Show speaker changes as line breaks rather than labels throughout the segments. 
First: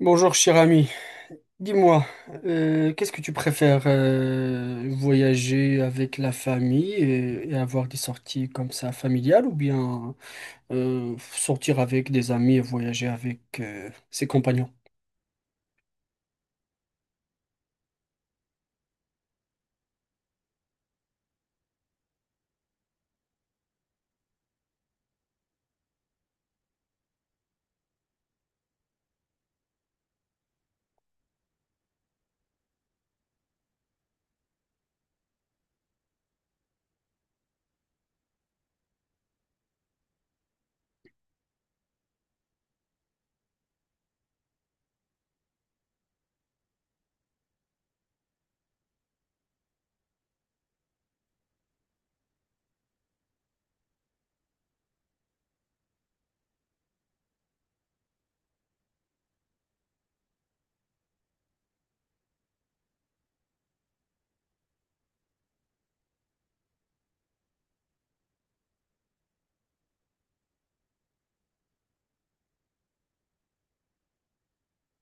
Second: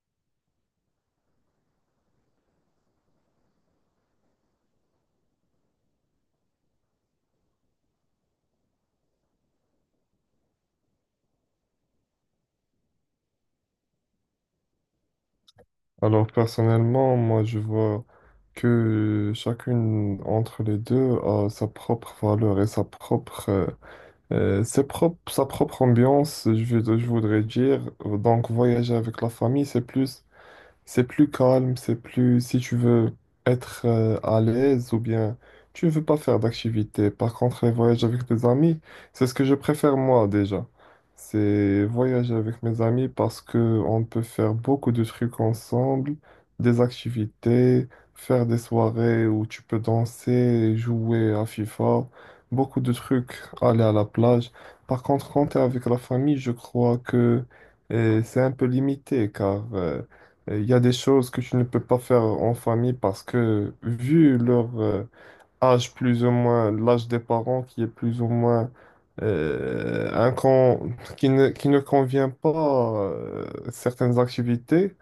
Bonjour cher ami, dis-moi, qu'est-ce que tu préfères, voyager avec la famille et avoir des sorties comme ça familiales, ou bien sortir avec des amis et voyager avec ses compagnons?
Alors personnellement, moi je vois que chacune entre les deux a sa propre valeur et sa propre, sa propre ambiance, je voudrais dire. Donc voyager avec la famille, c'est plus calme, c'est plus si tu veux être à l'aise ou bien tu ne veux pas faire d'activité. Par contre, les voyages avec tes amis, c'est ce que je préfère moi déjà. C'est voyager avec mes amis parce que on peut faire beaucoup de trucs ensemble, des activités, faire des soirées où tu peux danser, jouer à FIFA, beaucoup de trucs, aller à la plage. Par contre, quand tu es avec la famille, je crois que c'est un peu limité car il y a des choses que tu ne peux pas faire en famille parce que vu leur âge plus ou moins, l'âge des parents qui est plus ou moins qui ne convient pas certaines activités,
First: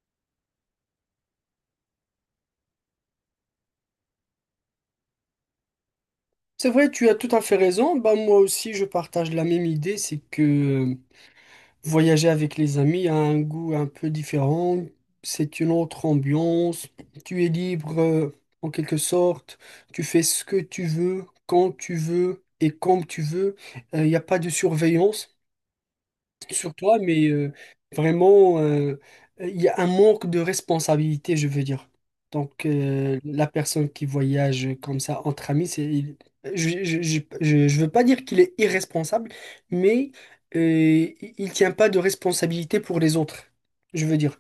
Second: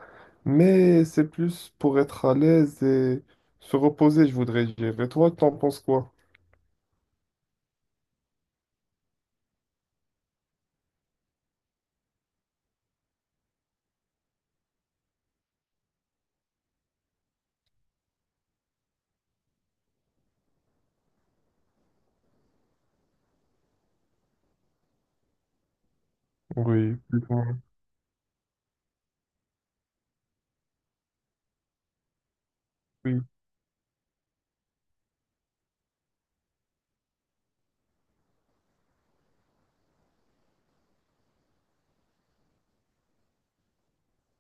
mais c'est plus pour être à l'aise et se reposer, je voudrais dire. Et toi, t'en penses quoi?
C'est vrai, tu as tout à fait raison. Bah moi aussi je partage la même idée. C'est que voyager avec les amis a un goût un peu différent, c'est une autre ambiance, tu es libre en quelque sorte, tu fais ce que tu veux, quand tu veux et comme tu veux. Il n'y a pas de surveillance sur
Oui,
toi,
plus
mais
ou moins.
vraiment, il y a un manque de responsabilité, je veux dire. Donc, la personne qui voyage comme ça entre amis, c'est, je veux pas dire qu'il est irresponsable, mais il tient pas de responsabilité pour les autres, je veux dire.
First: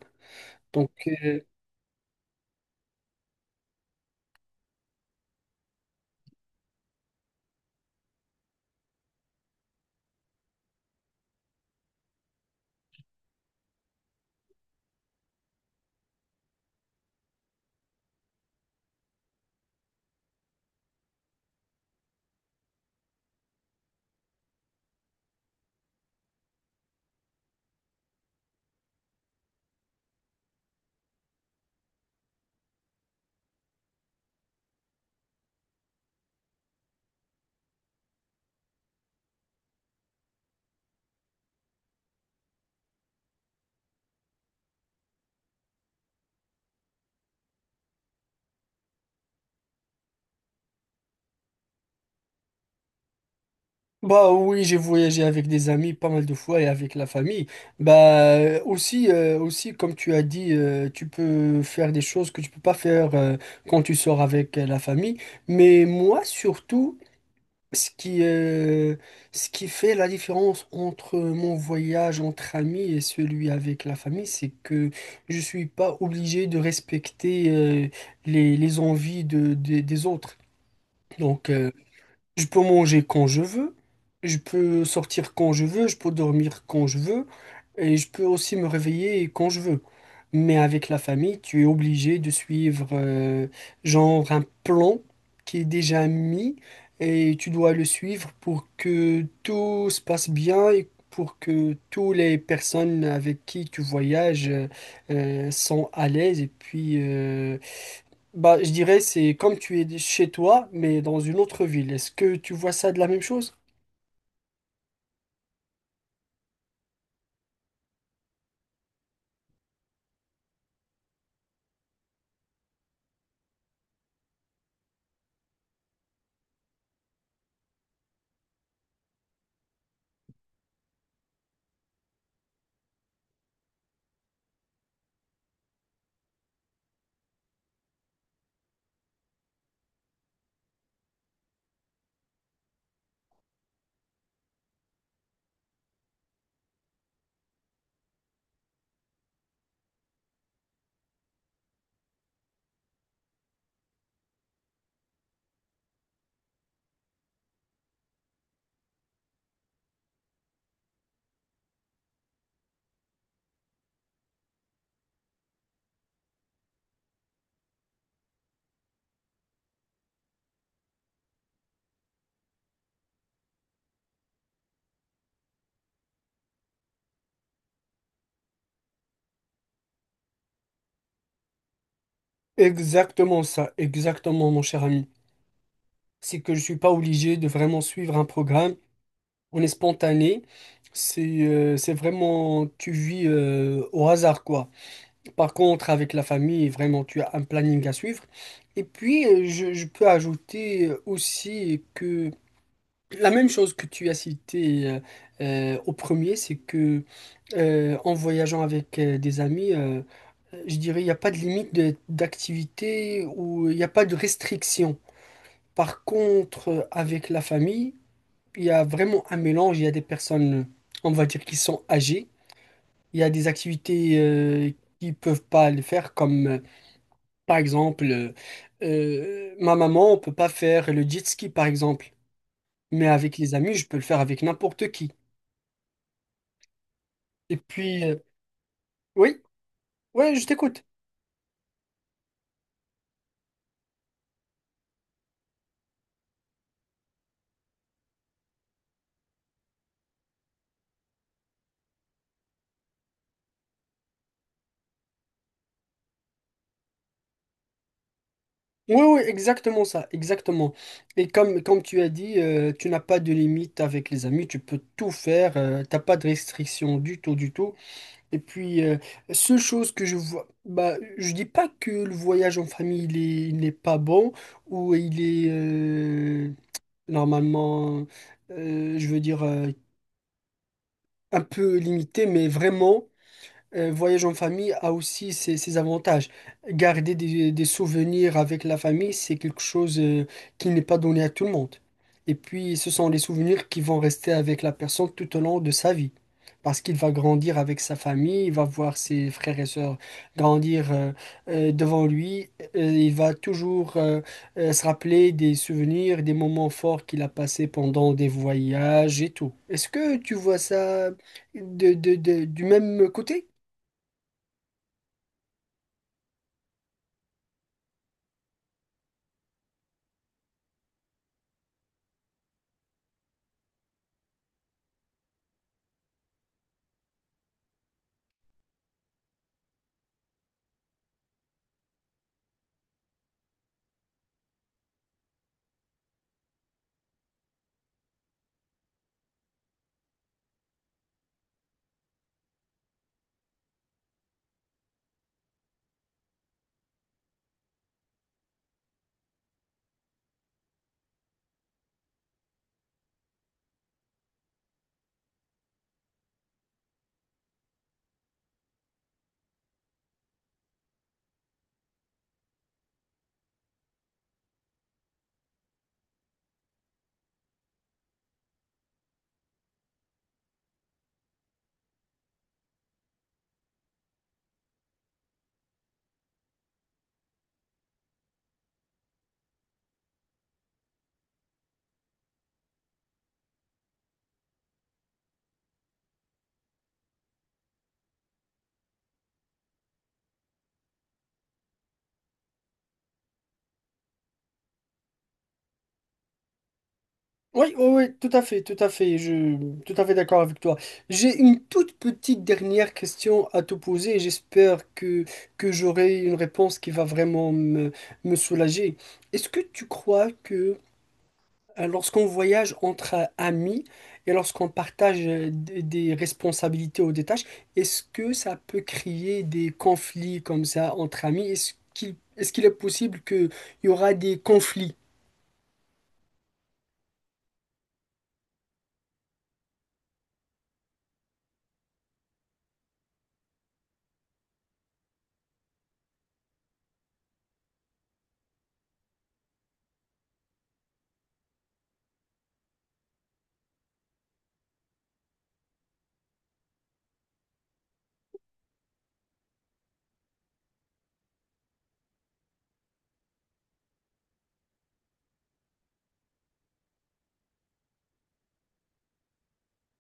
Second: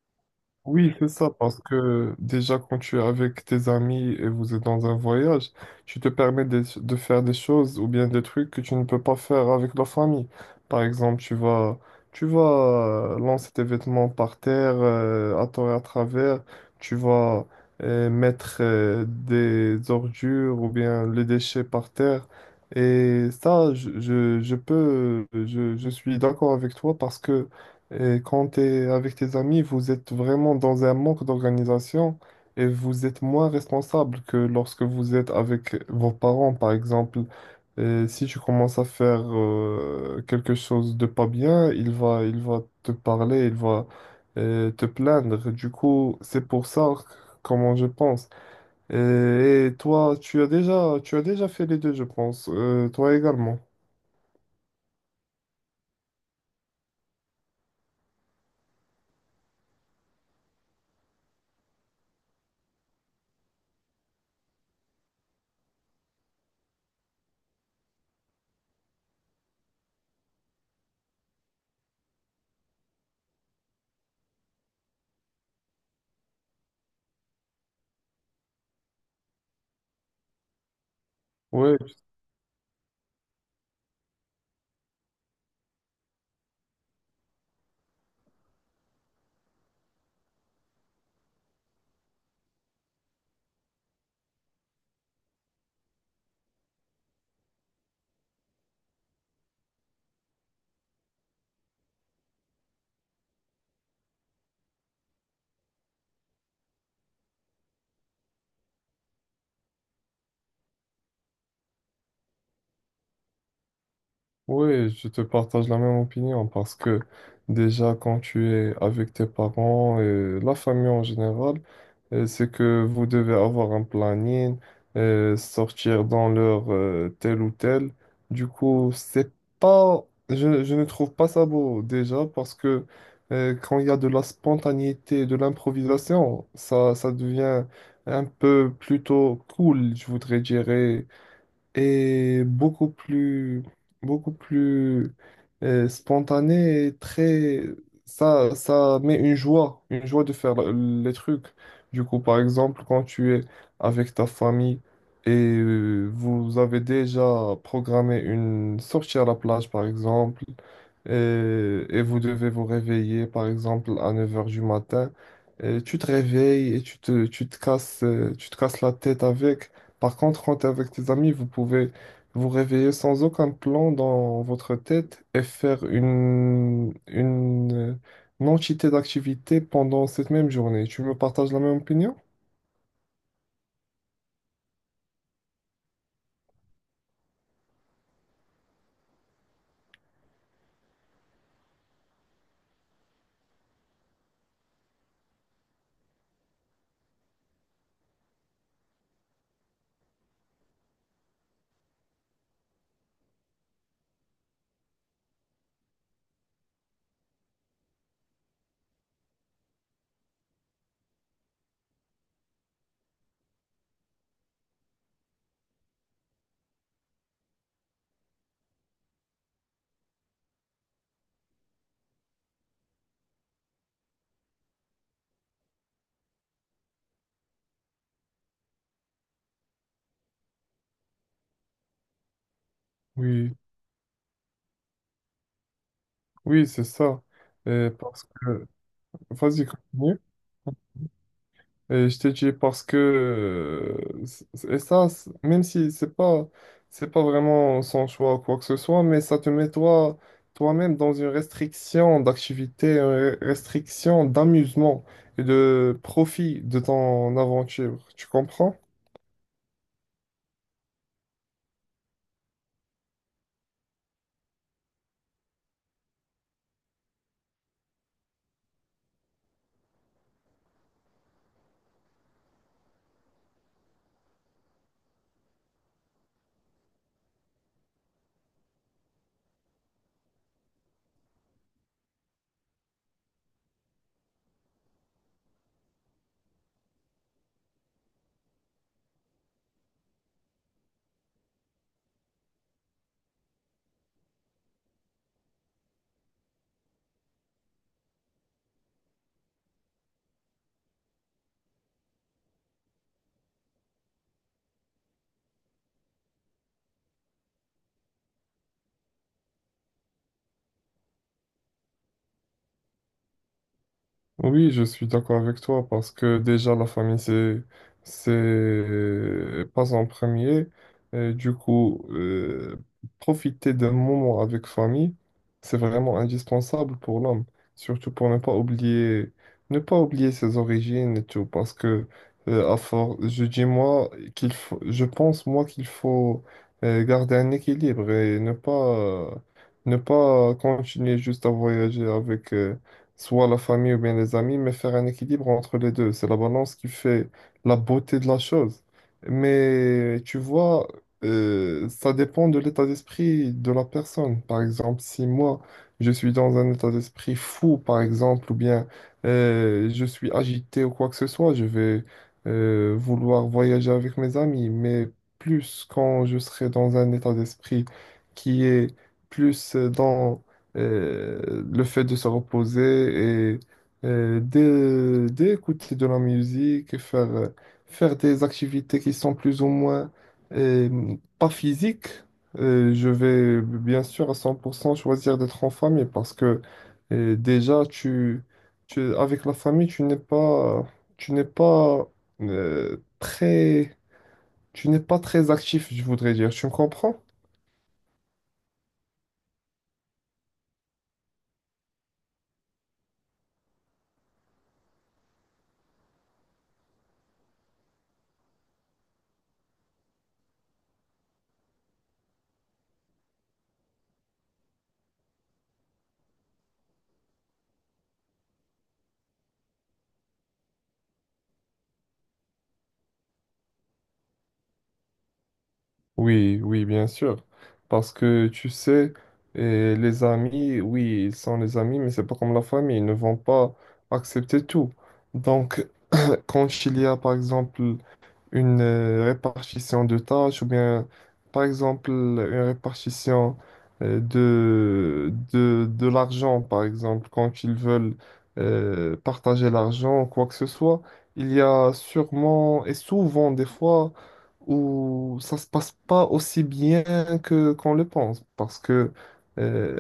Donc,
Oui, c'est ça,
euh,
parce que déjà quand tu es avec tes amis et vous êtes dans un voyage, tu te permets de faire des choses ou bien des trucs que tu ne peux pas faire avec la famille. Par exemple, tu vas lancer tes vêtements par terre, à tort et à travers, tu vas mettre des ordures ou bien les déchets par terre. Et ça, je suis d'accord avec toi parce que et quand tu es avec tes amis, vous êtes vraiment dans un manque d'organisation et vous êtes moins responsable que lorsque vous êtes avec vos parents, par exemple. Et si tu commences à faire quelque chose de pas bien, il va te parler, il va te plaindre. Du coup, c'est pour ça comment je pense. Et toi, tu as déjà fait les deux, je pense. Toi également.
Bah oui, j'ai voyagé avec des amis pas mal de fois et avec la famille. Bah aussi, aussi comme tu as dit, tu peux faire des choses que tu peux pas faire quand tu sors avec la famille. Mais moi surtout, ce qui, euh, ce qui fait la différence entre mon voyage entre amis et celui avec la famille, c'est que je suis pas obligé de respecter les envies des autres. Donc
Oui.
je peux manger quand je veux, je peux sortir quand je veux, je peux dormir quand je veux, et je peux aussi me réveiller quand je veux. Mais avec la famille, tu es obligé de suivre genre un plan qui est déjà mis, et tu dois le suivre pour que tout se passe bien et pour que toutes les personnes avec qui tu voyages sont à l'aise, et puis bah, je dirais c'est comme tu es chez toi, mais dans une autre ville. Est-ce que tu vois ça de la même chose?
Oui, je te partage la même opinion parce que déjà quand tu es avec tes parents et la famille en général, c'est que vous devez avoir un planning, sortir dans l'heure telle ou telle. Du coup, c'est pas, je ne trouve pas ça beau déjà parce que quand il y a de la spontanéité, de l'improvisation, ça devient un peu plutôt cool, je voudrais dire et beaucoup plus spontané et très... Ça met une joie de faire les trucs. Du coup, par exemple, quand tu es avec ta famille et vous avez déjà programmé une sortie à la plage, par exemple, et, et vous devez vous réveiller, par exemple, à 9 heures du matin, et tu te réveilles et tu te casses la tête avec. Par contre, quand t'es avec tes amis, vous pouvez vous réveiller sans aucun plan dans votre tête et faire une entité d'activité pendant cette même journée. Tu me partages la même opinion?
Exactement ça, exactement mon cher ami. C'est que je suis pas obligé de vraiment suivre un programme. On est spontané. C'est vraiment tu vis au hasard quoi. Par contre, avec la famille, vraiment tu as un planning à suivre. Et puis je peux ajouter aussi que la même chose que tu as cité au premier, c'est que en voyageant avec des amis, je dirais, il n'y a pas de limite d'activité, ou il n'y a pas de restriction. Par contre, avec la famille, il y a vraiment un mélange. Il y a des personnes, on va dire, qui sont âgées. Il y a des activités qui ne peuvent pas le faire, comme par exemple, ma maman, on ne peut pas faire le jet ski, par exemple. Mais avec
Oui,
les amis, je peux le faire avec n'importe qui.
oui, c'est ça.
Et
Euh,
puis,
parce que...
oui,
Vas-y, continue.
ouais, je t'écoute.
Et je t'ai dit parce que même si c'est pas vraiment son choix ou quoi que ce soit, mais ça te met toi toi-même dans une restriction d'activité, restriction d'amusement et de profit de ton aventure. Tu comprends?
Oui, oui, exactement ça, exactement. Et comme, comme tu as dit, tu n'as pas de limite avec les amis, tu peux tout faire, t'as pas de restriction du tout, du tout. Et puis, seule chose que je vois, bah, je dis pas que le voyage en famille, il n'est pas bon, ou il est normalement, je veux dire, un peu limité, mais vraiment un voyage en famille a aussi ses avantages. Garder des souvenirs avec la famille, c'est quelque chose qui n'est pas donné à tout le monde. Et puis, ce sont les souvenirs qui vont rester avec la personne tout au long de sa vie. Parce qu'il va grandir avec sa famille, il va voir ses frères et sœurs grandir devant lui. Il va toujours se rappeler des souvenirs, des moments forts qu'il a passés pendant des voyages et tout. Est-ce que tu vois ça du même côté?
Oui, je suis d'accord avec toi parce que déjà la famille c'est pas en premier. Et du coup, profiter d'un moment avec famille, c'est vraiment indispensable pour l'homme, surtout pour ne pas oublier ne pas oublier ses origines et tout parce que à force, je pense moi qu'il faut garder un équilibre et ne pas continuer juste à voyager avec soit la famille ou bien les amis, mais faire un équilibre entre les deux. C'est la balance qui fait la beauté de la chose. Mais tu vois, ça dépend de l'état d'esprit de la personne. Par exemple, si moi, je suis dans un état d'esprit fou, par exemple, ou bien je suis agité ou quoi que ce soit, je vais vouloir voyager avec mes amis. Mais plus quand je serai dans un état d'esprit qui est plus dans le fait de se reposer et d'écouter de la musique et faire des activités qui sont plus ou moins euh, pas physiques. Je vais bien sûr à 100% choisir d'être en famille parce que déjà, avec la famille, tu n'es pas euh, très, tu n'es pas très actif, je voudrais dire. Tu me comprends?
Oui, oui, oui, tout à fait, je tout à fait d'accord avec toi. J'ai une toute petite dernière question à te poser, et j'espère que j'aurai une réponse qui va vraiment me, me soulager. Est-ce que tu crois que lorsqu'on voyage entre amis et lorsqu'on partage des responsabilités ou des tâches, est-ce que ça peut créer des conflits comme ça entre amis? Est-ce qu'il est possible qu'il y aura des conflits?
Oui, oui, bien sûr. Parce que tu sais, les amis, oui, ils sont les amis, mais c'est pas comme la famille, ils ne vont pas accepter tout. Donc, quand il y a, par exemple, une répartition de tâches ou bien, par exemple, une répartition de l'argent, par exemple, quand ils veulent partager l'argent, ou quoi que ce soit, il y a sûrement et souvent des fois où ça se passe pas aussi bien que qu'on le pense, parce que euh,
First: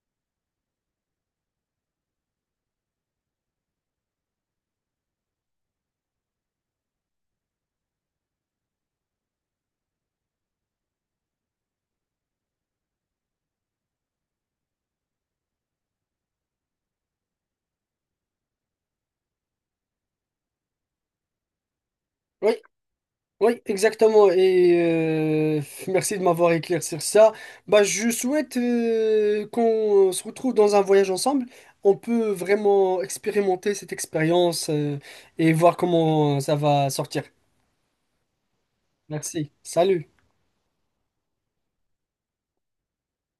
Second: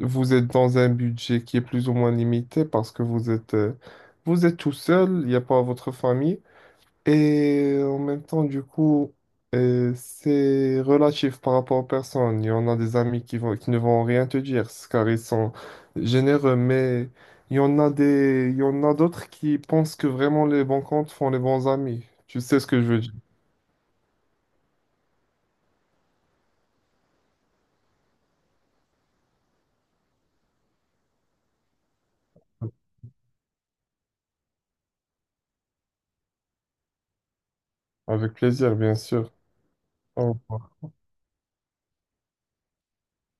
vous êtes dans un budget qui est plus ou moins limité, parce que vous êtes tout seul, il n'y a pas votre famille. Et en même temps, du coup, c'est relatif par rapport aux personnes. Il y en a des amis qui ne vont rien te dire, c'est car ils sont généreux, mais il y en a d'autres qui pensent que vraiment les bons comptes font les bons amis. Tu
Oui,
sais ce que je veux dire?
oui, exactement. Et euh, merci de m'avoir éclairci sur ça. Bah, je souhaite qu'on se retrouve dans un voyage ensemble. On peut vraiment expérimenter cette expérience et voir comment ça va sortir.
Avec plaisir, bien sûr.
Merci. Salut.
Au revoir.